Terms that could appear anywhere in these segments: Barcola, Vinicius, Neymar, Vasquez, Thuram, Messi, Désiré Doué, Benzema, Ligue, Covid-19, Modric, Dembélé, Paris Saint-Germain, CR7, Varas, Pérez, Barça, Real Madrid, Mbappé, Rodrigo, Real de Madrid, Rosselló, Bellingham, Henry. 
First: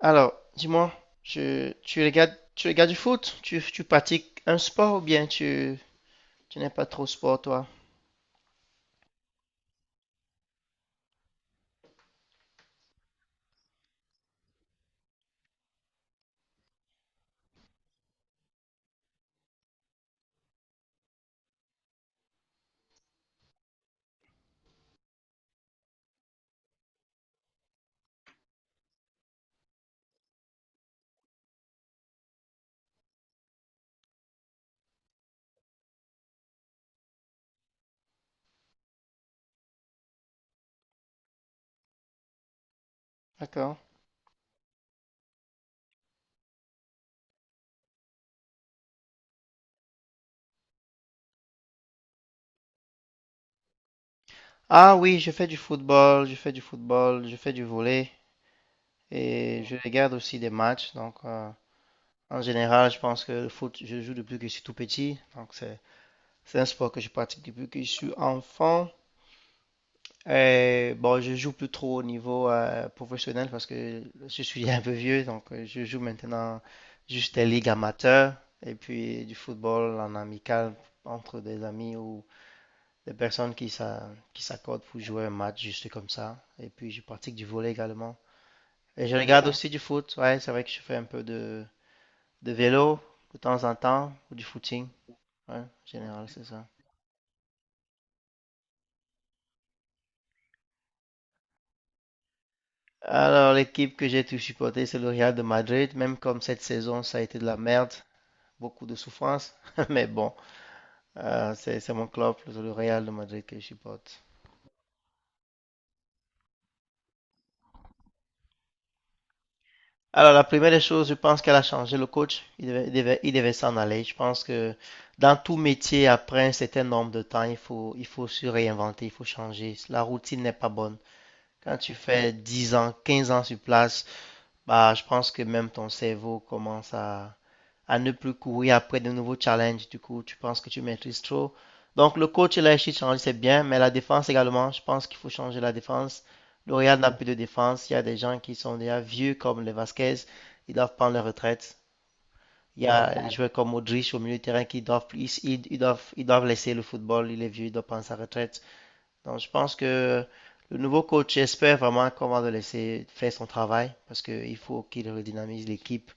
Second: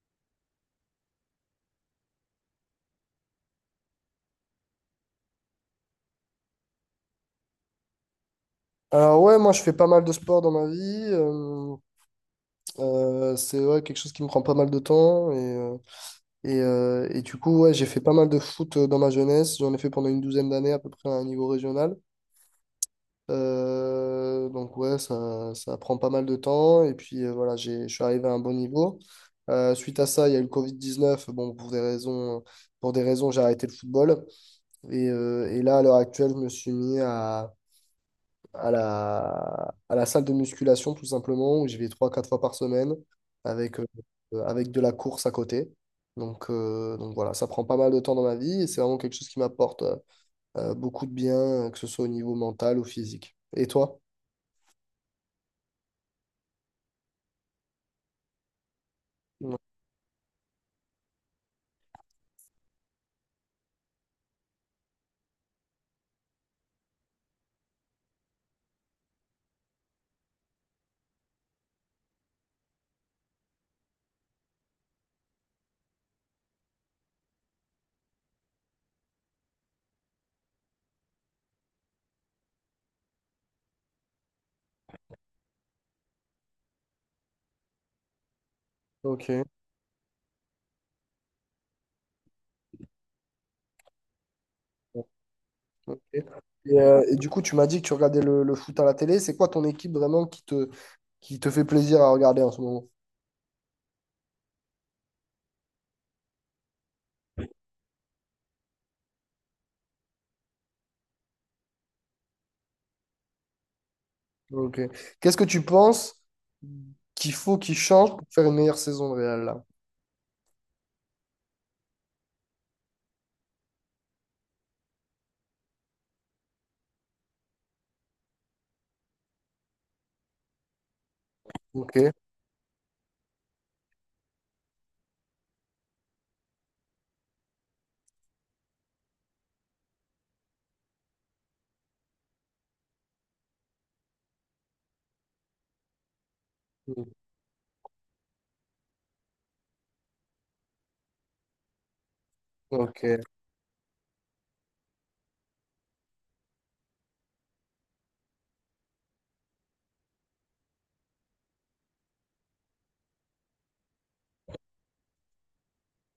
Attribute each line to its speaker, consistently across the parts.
Speaker 1: Alors, dis-moi, tu regardes du foot? Tu pratiques un sport ou bien tu, tu n'es pas trop sport, toi?
Speaker 2: Alors ouais, moi je fais pas mal de sport dans ma vie. euh, c'est ouais, quelque chose qui me prend pas mal de temps. Et du coup, ouais, j'ai fait pas mal de foot dans ma jeunesse. J'en ai fait pendant une douzaine d'années à peu près à un niveau régional. Donc ouais, ça prend pas mal de temps. Et puis voilà, je suis arrivé à un bon niveau. Suite à ça, il y a eu le Covid-19. Bon, pour des raisons, j'ai arrêté le football. Et là, à l'heure actuelle, je me suis mis à la salle de musculation, tout simplement, où j'y vais trois quatre fois par semaine
Speaker 1: D'accord.
Speaker 2: avec, euh, avec de la course à côté. Donc voilà, ça prend pas mal de temps dans ma vie et c'est vraiment quelque chose qui m'apporte beaucoup de bien, que ce soit au niveau mental ou physique. Et toi?
Speaker 1: Ah oui, je fais du football, je fais du football, je fais du volley
Speaker 2: Ouais.
Speaker 1: et je regarde aussi des matchs. Donc, en général, je pense que le foot, je joue depuis que je suis tout petit. Donc, c'est un sport que je pratique depuis que je suis enfant. Bon, je joue plus trop au niveau professionnel parce que je suis un peu vieux, donc je joue maintenant juste des ligues amateurs et puis du football en amical entre des amis ou des qui s'accordent pour jouer un match juste comme ça. Et puis je pratique du volley également. Et je regarde
Speaker 2: Ok.
Speaker 1: aussi du foot, ouais, c'est vrai que je fais un peu de vélo de temps en temps ou du footing, ouais, en
Speaker 2: Ok.
Speaker 1: général,
Speaker 2: Et,
Speaker 1: c'est ça.
Speaker 2: euh, et du coup, tu m'as dit que tu regardais le foot à la télé. C'est quoi ton équipe vraiment qui te fait plaisir à regarder en ce moment?
Speaker 1: Alors, l'équipe que j'ai tout supportée, c'est le Real de Madrid, même comme cette saison, ça a été de la merde. Beaucoup de souffrance, mais bon, c'est mon club, le Real de Madrid que je supporte.
Speaker 2: Ok. Qu'est-ce que tu penses qu'il faut qu'il change pour faire une meilleure saison de Real là?
Speaker 1: Alors, la première des choses, je pense qu'elle a changé le coach. Il devait s'en aller. Je pense que dans tout métier, après un certain nombre de temps, il faut se réinventer, il faut changer. La routine n'est pas bonne. Quand tu
Speaker 2: Ok.
Speaker 1: fais 10 ans, 15 ans sur place, bah, je pense que même ton cerveau commence à ne plus courir après de nouveaux challenges. Du coup, tu penses que tu maîtrises trop. Donc, le coach, il a réussi de changer, c'est bien, mais la défense également, je pense qu'il faut changer la défense. Le Real
Speaker 2: Mm.
Speaker 1: n'a plus de défense. Il y a des gens qui sont déjà vieux, comme les Vasquez, ils doivent prendre leur retraite. Il y
Speaker 2: Ok.
Speaker 1: a des joueurs comme Modric au milieu de terrain qui doivent, ils- ils doivent laisser le football. Il est vieux, il doit prendre sa retraite. Donc, je pense que le nouveau coach espère vraiment qu'on va le laisser faire son travail parce qu'il faut qu'il redynamise l'équipe.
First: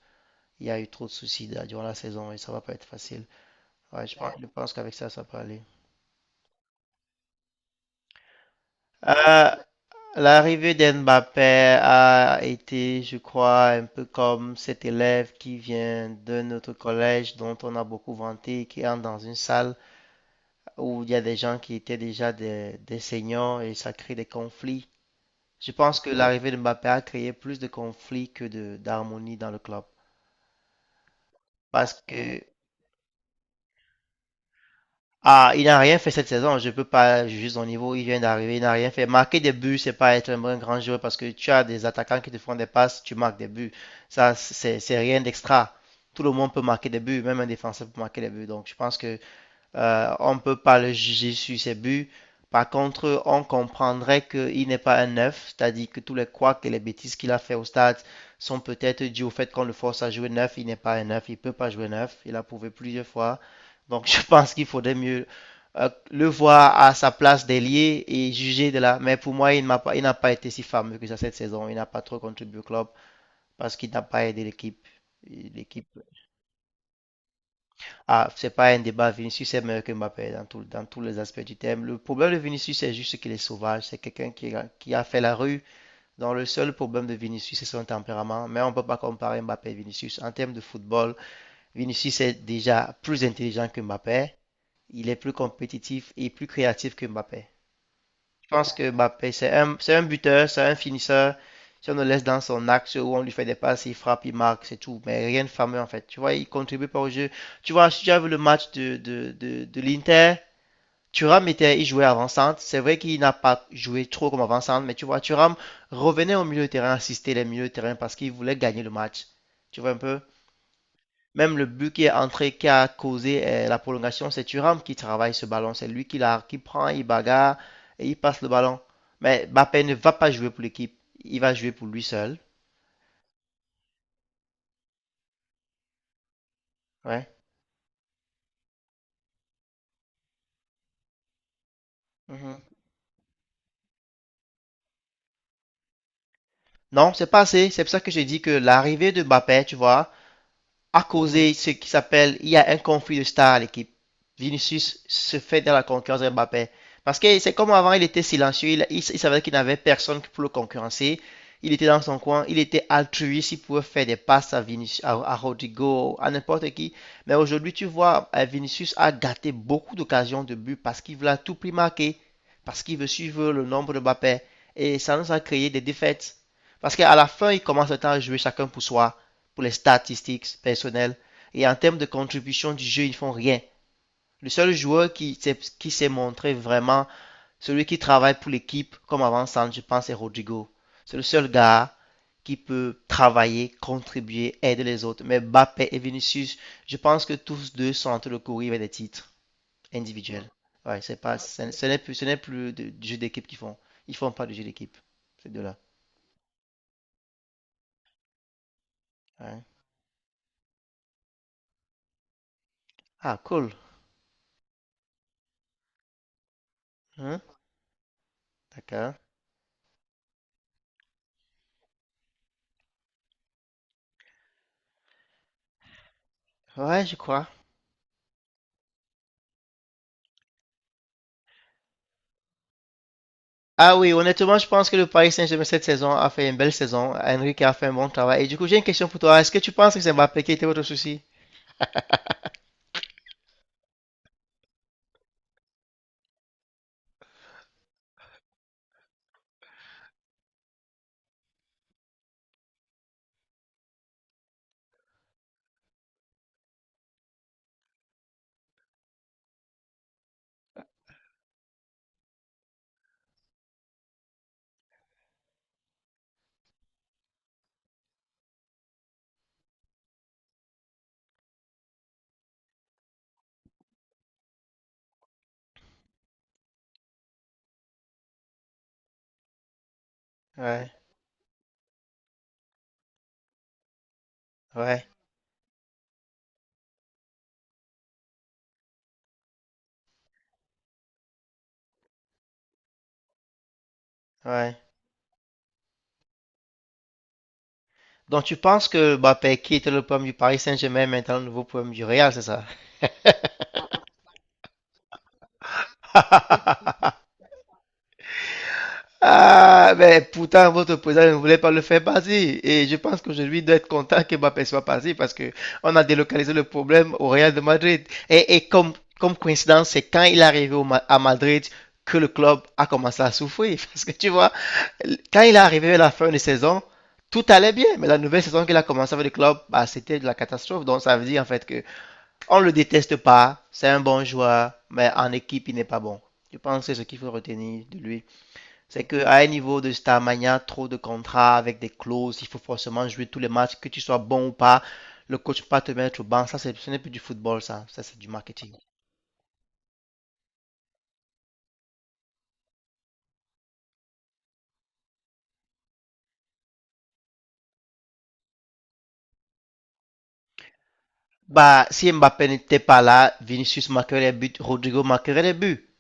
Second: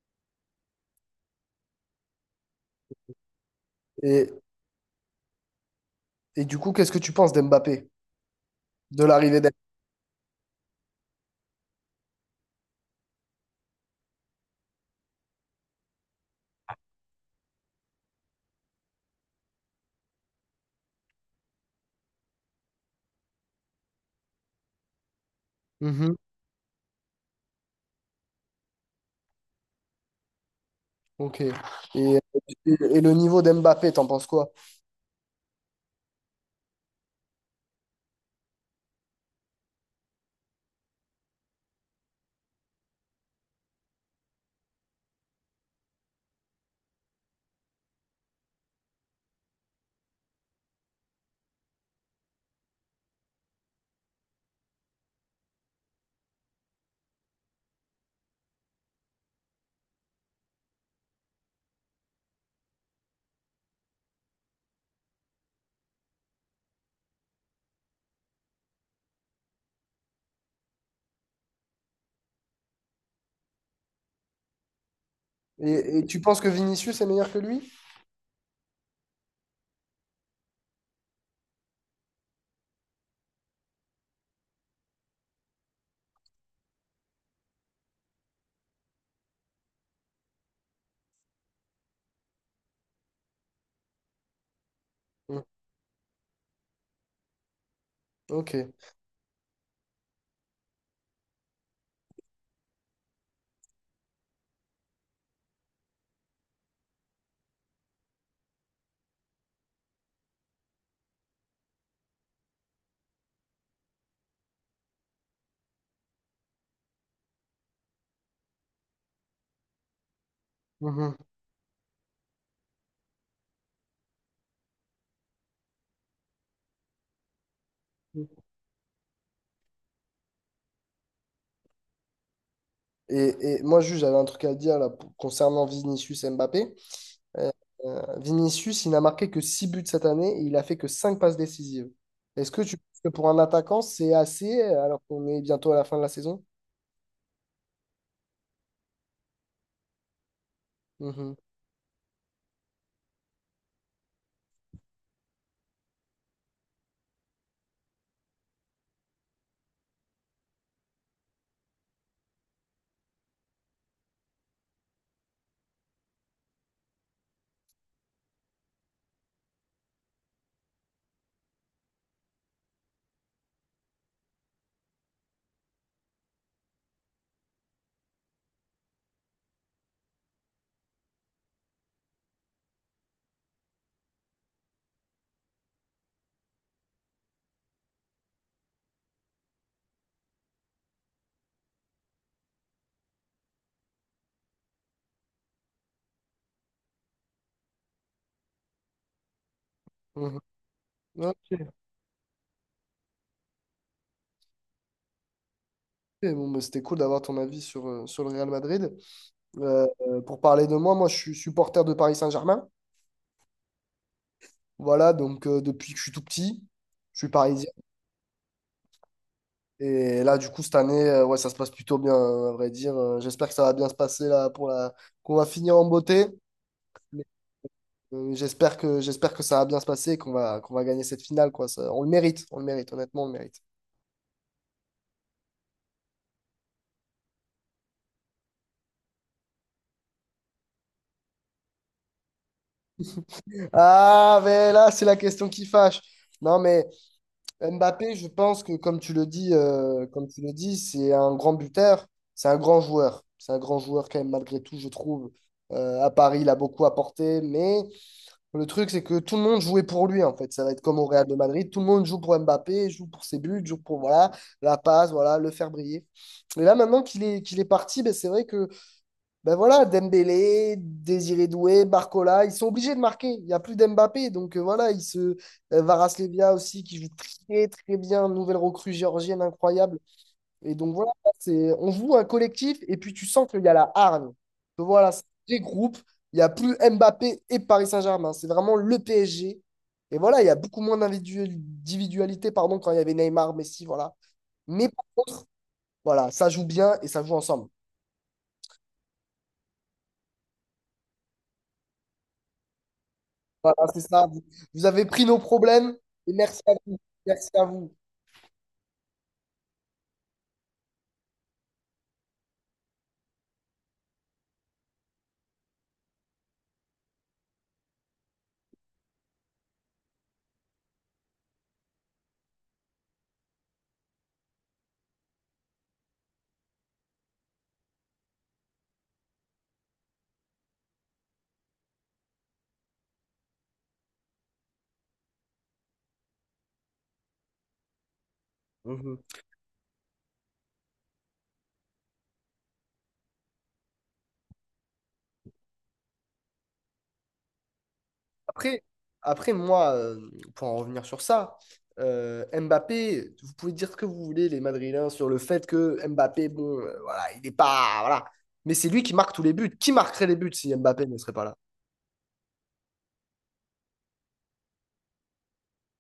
Speaker 1: Il y a eu trop de soucis là, durant la saison et ça va pas être facile. Ouais,
Speaker 2: Et,
Speaker 1: je pense qu'avec ça, ça peut aller.
Speaker 2: et du coup, qu'est-ce que tu penses d'Mbappé, de l'arrivée
Speaker 1: Euh,
Speaker 2: d'Mbappé?
Speaker 1: L'arrivée d'Mbappé a été, je crois, un peu comme cet élève qui vient de notre collège dont on a beaucoup vanté, qui entre dans une salle où il y a des gens qui étaient déjà des seniors et ça crée des conflits. Je pense que
Speaker 2: Mhm.
Speaker 1: l'arrivée d'Mbappé a créé plus de conflits que de d'harmonie dans le club.
Speaker 2: Ok. Et,
Speaker 1: Parce que
Speaker 2: et, et le niveau d'Mbappé, t'en penses quoi?
Speaker 1: ah, il n'a rien fait cette saison. Je peux pas juger son niveau. Il vient d'arriver, il n'a rien fait. Marquer des buts, c'est pas être un bon grand joueur parce que tu as des attaquants qui te font des passes, tu marques des buts. Ça, c'est rien d'extra. Tout le monde peut marquer des buts, même un défenseur peut marquer des buts. Donc, je pense que on ne peut pas le juger sur ses buts. Par contre, on comprendrait qu'il n'est pas un neuf, c'est-à-dire que tous les couacs et les bêtises qu'il a fait au stade sont peut-être dues au fait qu'on le force à jouer neuf. Il n'est pas un neuf, il ne peut pas jouer neuf. Il a prouvé plusieurs fois. Donc, je pense qu'il faudrait mieux le voir à sa place d'ailier et juger de là. Mais pour moi, il n'a pas, pas été si fameux que ça cette saison. Il n'a pas trop contribué au club parce qu'il n'a pas aidé l'équipe. L'équipe
Speaker 2: Et tu penses que Vinicius est meilleur que lui?
Speaker 1: ah, c'est pas un débat. Vinicius est meilleur que Mbappé dans tous les aspects du thème. Le problème de Vinicius, c'est juste qu'il est sauvage. C'est quelqu'un qui a fait la rue. Dans le seul problème de Vinicius, c'est son tempérament. Mais on ne peut pas comparer Mbappé et Vinicius. En termes de football, Vinicius est déjà plus intelligent que Mbappé. Il est plus
Speaker 2: Mm.
Speaker 1: compétitif et plus créatif que Mbappé. Je
Speaker 2: Ok.
Speaker 1: pense que Mbappé, c'est un buteur, c'est un finisseur. Si on le laisse dans son axe où on lui fait des passes, il frappe, il marque, c'est tout. Mais rien de fameux en fait. Tu vois, il contribue pas au jeu. Tu vois, si tu as vu le match de l'Inter, Thuram était, il jouait avant-centre. C'est vrai qu'il n'a pas joué trop comme avant-centre, mais tu vois, Thuram revenait au milieu de terrain, assistait les milieux de terrain parce qu'il voulait gagner le match. Tu vois un peu?
Speaker 2: Mhm.
Speaker 1: Même le but qui est entré, qui a causé la prolongation, c'est Thuram qui travaille ce ballon. C'est lui qui prend, il bagarre et il passe le ballon. Mais Mbappé ne va pas jouer pour l'équipe. Il va jouer pour lui seul.
Speaker 2: Et moi, juste, j'avais un truc à dire là, concernant Vinicius et Mbappé.
Speaker 1: Ouais.
Speaker 2: Euh, Vinicius, il n'a marqué que 6 buts cette année et il a fait que 5 passes décisives. Est-ce
Speaker 1: Mhm.
Speaker 2: que tu penses que pour un attaquant, c'est assez alors qu'on est bientôt à la fin de la saison?
Speaker 1: Non, c'est pas assez. C'est pour ça que j'ai dit que l'arrivée de Mbappé, tu vois, a
Speaker 2: Mhm,
Speaker 1: causé ce qui s'appelle, il y a un conflit de star à l'équipe. Vinicius se fait dans la concurrence de Mbappé. Parce que c'est comme avant, il était silencieux, il savait qu'il n'avait personne pour le concurrencer. Il était dans son coin, il était altruiste, il pouvait faire des passes Vinicius, à Rodrigo, à n'importe qui. Mais aujourd'hui, tu vois, Vinicius a gâté beaucoup d'occasions de but parce qu'il veut à tout prix marquer, parce qu'il veut suivre le nombre de Mbappé. Et ça nous a créé des défaites. Parce qu'à la fin, il commence le temps à jouer chacun pour soi pour les statistiques personnelles et en termes de contribution du jeu, ils font rien. Le seul joueur qui s'est montré vraiment celui qui travaille pour l'équipe comme avant-centre, je pense, c'est Rodrigo. C'est le seul gars qui peut travailler, contribuer, aider les autres. Mais Mbappé et Vinicius, je pense que tous deux sont entre le courir avec des titres
Speaker 2: mhm.
Speaker 1: individuels. Ouais, c'est pas,
Speaker 2: Ok.
Speaker 1: ce ce n'est plus du jeu d'équipe qu'ils font. Ils font pas du jeu d'équipe, ces deux-là.
Speaker 2: Et bon, bah, c'était cool d'avoir ton avis sur, sur le Real Madrid.
Speaker 1: Ouais.
Speaker 2: Pour parler de moi, moi je suis supporter de Paris Saint-Germain.
Speaker 1: Ah, cool.
Speaker 2: Voilà, donc depuis que je suis tout petit, je suis
Speaker 1: Hein?
Speaker 2: parisien.
Speaker 1: D'accord.
Speaker 2: Et là, du coup, cette année, ouais, ça se passe plutôt bien, à vrai dire. J'espère que ça va bien se passer là qu'on va finir en beauté.
Speaker 1: Ouais, je
Speaker 2: Mais,
Speaker 1: crois.
Speaker 2: j'espère que ça va bien se passer et qu'on va gagner cette finale, quoi. On le mérite, on le mérite, honnêtement, on le mérite.
Speaker 1: Ah oui, honnêtement, je pense que le Paris Saint-Germain cette saison a fait une belle saison. Henry qui a fait un bon travail. Et du coup, j'ai une question pour toi. Est-ce que tu penses que c'est Mbappé qui était votre souci?
Speaker 2: Ah, mais là, c'est la question qui fâche. Non, mais. Mbappé, je pense que comme tu le dis, c'est un grand buteur, c'est un grand joueur. C'est un grand joueur quand même malgré tout, je trouve. À Paris, il a beaucoup apporté, mais le truc, c'est que tout le monde jouait pour lui, en fait. Ça va être comme au Real de Madrid, tout le monde joue pour Mbappé, joue pour ses buts, joue pour voilà, la passe, voilà, le faire briller. Et là, maintenant qu'il est parti, ben, c'est vrai que ben voilà, Dembélé, Désiré Doué, Barcola, ils sont obligés de marquer. Il n'y a plus d'Mbappé. Donc voilà, il se. Varas aussi, qui joue très très bien. Nouvelle recrue géorgienne incroyable. Et
Speaker 1: Ouais,
Speaker 2: donc voilà, on joue un collectif et puis tu sens qu'il y a la hargne. Que
Speaker 1: ouais,
Speaker 2: voilà, c'est des groupes. Il n'y a plus Mbappé et Paris Saint-Germain, hein. C'est vraiment le PSG. Et voilà, il y a beaucoup moins d'individualité, pardon, quand il y avait Neymar, Messi, voilà.
Speaker 1: ouais.
Speaker 2: Mais par contre, voilà, ça joue bien et ça joue ensemble.
Speaker 1: Donc tu penses que Mbappé qui était le problème du Paris Saint-Germain est maintenant le nouveau problème du Real, c'est ça?
Speaker 2: Voilà, c'est ça. Vous, vous avez pris nos problèmes et merci à vous. Merci à vous.
Speaker 1: Ah, mais pourtant, votre président ne voulait pas le faire passer. Et je pense qu'aujourd'hui, il doit être content que Mbappé soit passé parce que on a délocalisé le problème au Real de Madrid. Et comme coïncidence, c'est quand il est arrivé au à Madrid que le club a commencé à souffrir. Parce que tu vois, quand il est arrivé à la fin de saison, tout allait bien. Mais la nouvelle saison qu'il a commencé avec le club, bah, c'était de la catastrophe. Donc, ça veut dire en fait que on le déteste pas. C'est un bon joueur, mais en équipe, il n'est pas bon. Je pense que c'est ce qu'il faut retenir de lui. C'est
Speaker 2: Mhm.
Speaker 1: qu'à un niveau de Starmania, trop de contrats avec des clauses, il faut forcément jouer tous les matchs, que tu sois bon ou pas. Le coach peut pas te mettre au banc. Ce n'est plus du football, ça. Ça, c'est du marketing.
Speaker 2: Après, après moi, pour en revenir sur ça, Mbappé, vous pouvez dire ce que vous voulez, les Madrilènes, sur le fait que Mbappé, bon, voilà, il n'est pas. Voilà. Mais c'est lui qui marque tous les buts. Qui marquerait les buts si Mbappé ne serait pas là?
Speaker 1: Bah, si Mbappé n'était pas là, Vinicius marquerait les buts, Rodrigo marquerait les buts.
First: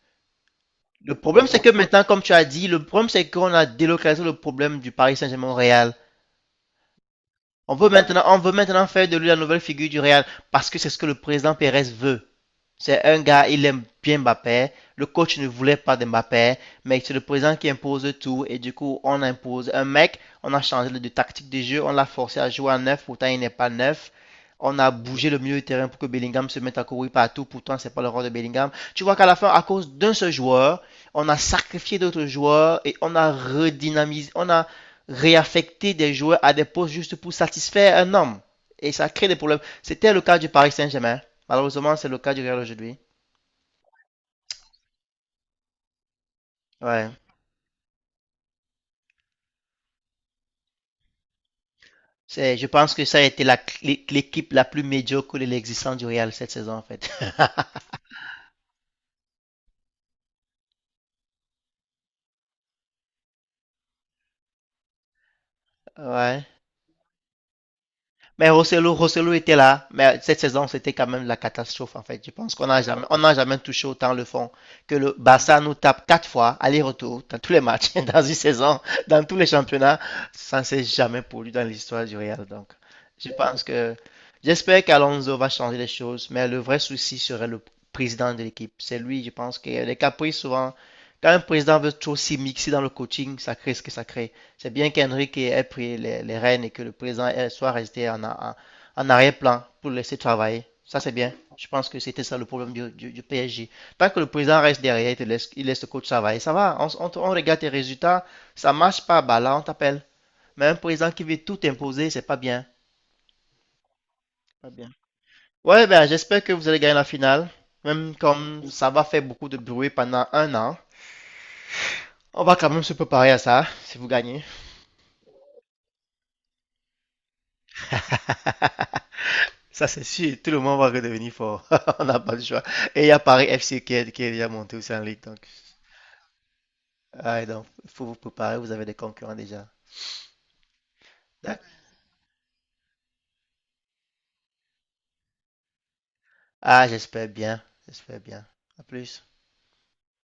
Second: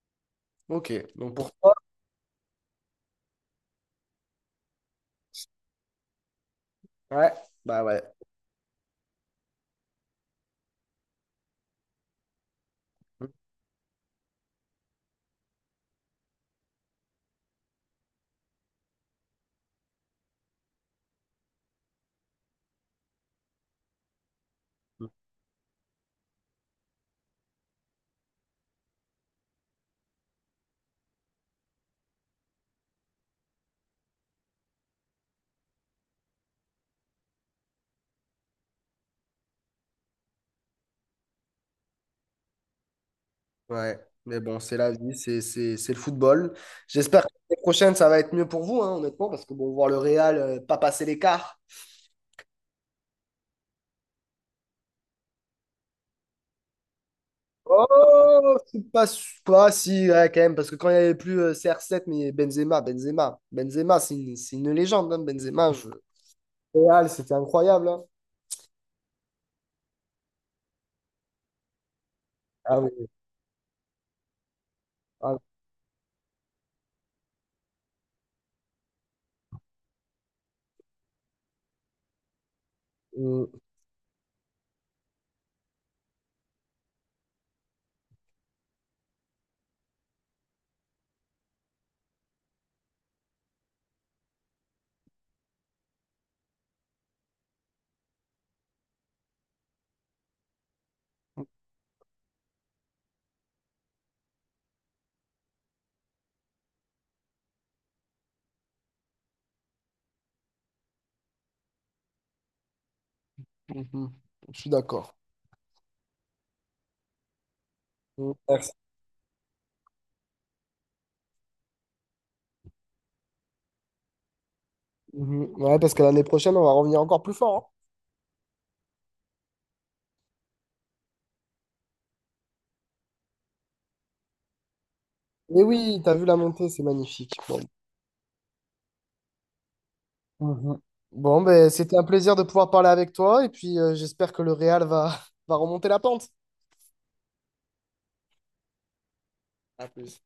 Speaker 2: Ok.
Speaker 1: Le
Speaker 2: Donc
Speaker 1: problème,
Speaker 2: pour
Speaker 1: c'est que
Speaker 2: toi,
Speaker 1: maintenant, comme tu as dit, le problème, c'est qu'on a délocalisé le problème du Paris Saint-Germain au Real.
Speaker 2: ouais, bah ouais.
Speaker 1: On veut maintenant faire de lui la nouvelle figure du Real parce que c'est ce que le président Pérez veut. C'est un gars, il aime bien Mbappé. Le coach ne voulait pas de Mbappé, mais c'est le président qui impose tout. Et du coup, on impose un mec, on a changé de tactique de jeu, on l'a forcé à jouer à neuf, pourtant il n'est pas neuf. On a bougé le milieu de terrain pour que Bellingham se mette à courir partout, pourtant c'est pas le rôle de Bellingham. Tu vois qu'à la fin, à cause d'un seul joueur, on a sacrifié d'autres joueurs et on a réaffecté des joueurs à des postes juste pour satisfaire un homme. Et ça crée des problèmes. C'était le cas du Paris Saint-Germain. Malheureusement, c'est le cas du Real aujourd'hui.
Speaker 2: Ouais. Mais bon, c'est la vie, c'est le football.
Speaker 1: Ouais.
Speaker 2: J'espère que l'année prochaine, ça va être mieux pour vous, hein, honnêtement, parce que bon, voir le Real, pas passer l'écart.
Speaker 1: C'est, je pense que ça a été l'équipe la plus médiocre de l'existence du Real cette saison, en fait.
Speaker 2: Oh, c'est pas, pas si, ouais, quand même, parce que quand il n'y avait plus CR7, mais Benzema, Benzema, Benzema, c'est une légende, hein, Benzema.
Speaker 1: Ouais.
Speaker 2: Real, c'était incroyable, hein.
Speaker 1: Mais Rosselló était là, mais cette saison, c'était quand même la catastrophe, en fait. Je pense qu'on
Speaker 2: Ah
Speaker 1: n'a jamais,
Speaker 2: oui,
Speaker 1: on n'a jamais touché autant le fond que le
Speaker 2: ah,
Speaker 1: Barça nous tape 4 fois, aller-retour, dans tous les matchs, dans une saison, dans tous les championnats. Ça ne s'est jamais produit dans l'histoire du Real. Donc, je
Speaker 2: euh,
Speaker 1: pense que, j'espère qu'Alonso va changer les choses, mais le vrai souci serait le président de l'équipe. C'est lui, je pense, qui a les caprices souvent. Quand un président veut trop s'y mixer dans le coaching, ça crée ce que ça crée. C'est bien qu'Henrique ait pris les rênes et que le président soit resté en arrière-plan pour laisser travailler. Ça, c'est bien. Je pense que c'était ça le problème du PSG. Tant que le président reste derrière, te laisse, il laisse le coach travailler. Ça va, on regarde tes résultats. Ça marche pas, bah là, on t'appelle. Mais un président qui veut tout imposer, c'est pas bien.
Speaker 2: mhm, je
Speaker 1: Pas
Speaker 2: suis
Speaker 1: bien.
Speaker 2: d'accord.
Speaker 1: Ouais, ben, j'espère que vous allez gagner la finale. Même
Speaker 2: Mhm,
Speaker 1: comme
Speaker 2: merci.
Speaker 1: ça va faire beaucoup de bruit pendant un an. On va quand même se préparer à ça, si vous gagnez.
Speaker 2: Mhm, ouais, parce que l'année prochaine, on va revenir encore plus fort, hein.
Speaker 1: Ça, c'est sûr. Tout le monde va redevenir fort. On n'a pas le choix. Et il y a Paris FC qui est déjà monté aussi en Ligue. Donc,
Speaker 2: Mais oui, t'as vu la montée, c'est magnifique.
Speaker 1: ah,
Speaker 2: Bon,
Speaker 1: donc, il faut vous préparer. Vous avez des concurrents déjà.
Speaker 2: mhm. Bon,
Speaker 1: D'accord.
Speaker 2: ben, c'était un plaisir de pouvoir parler avec toi, et puis j'espère que le Real va, va remonter la pente.
Speaker 1: Ah, j'espère bien. J'espère bien. À plus.
Speaker 2: À plus.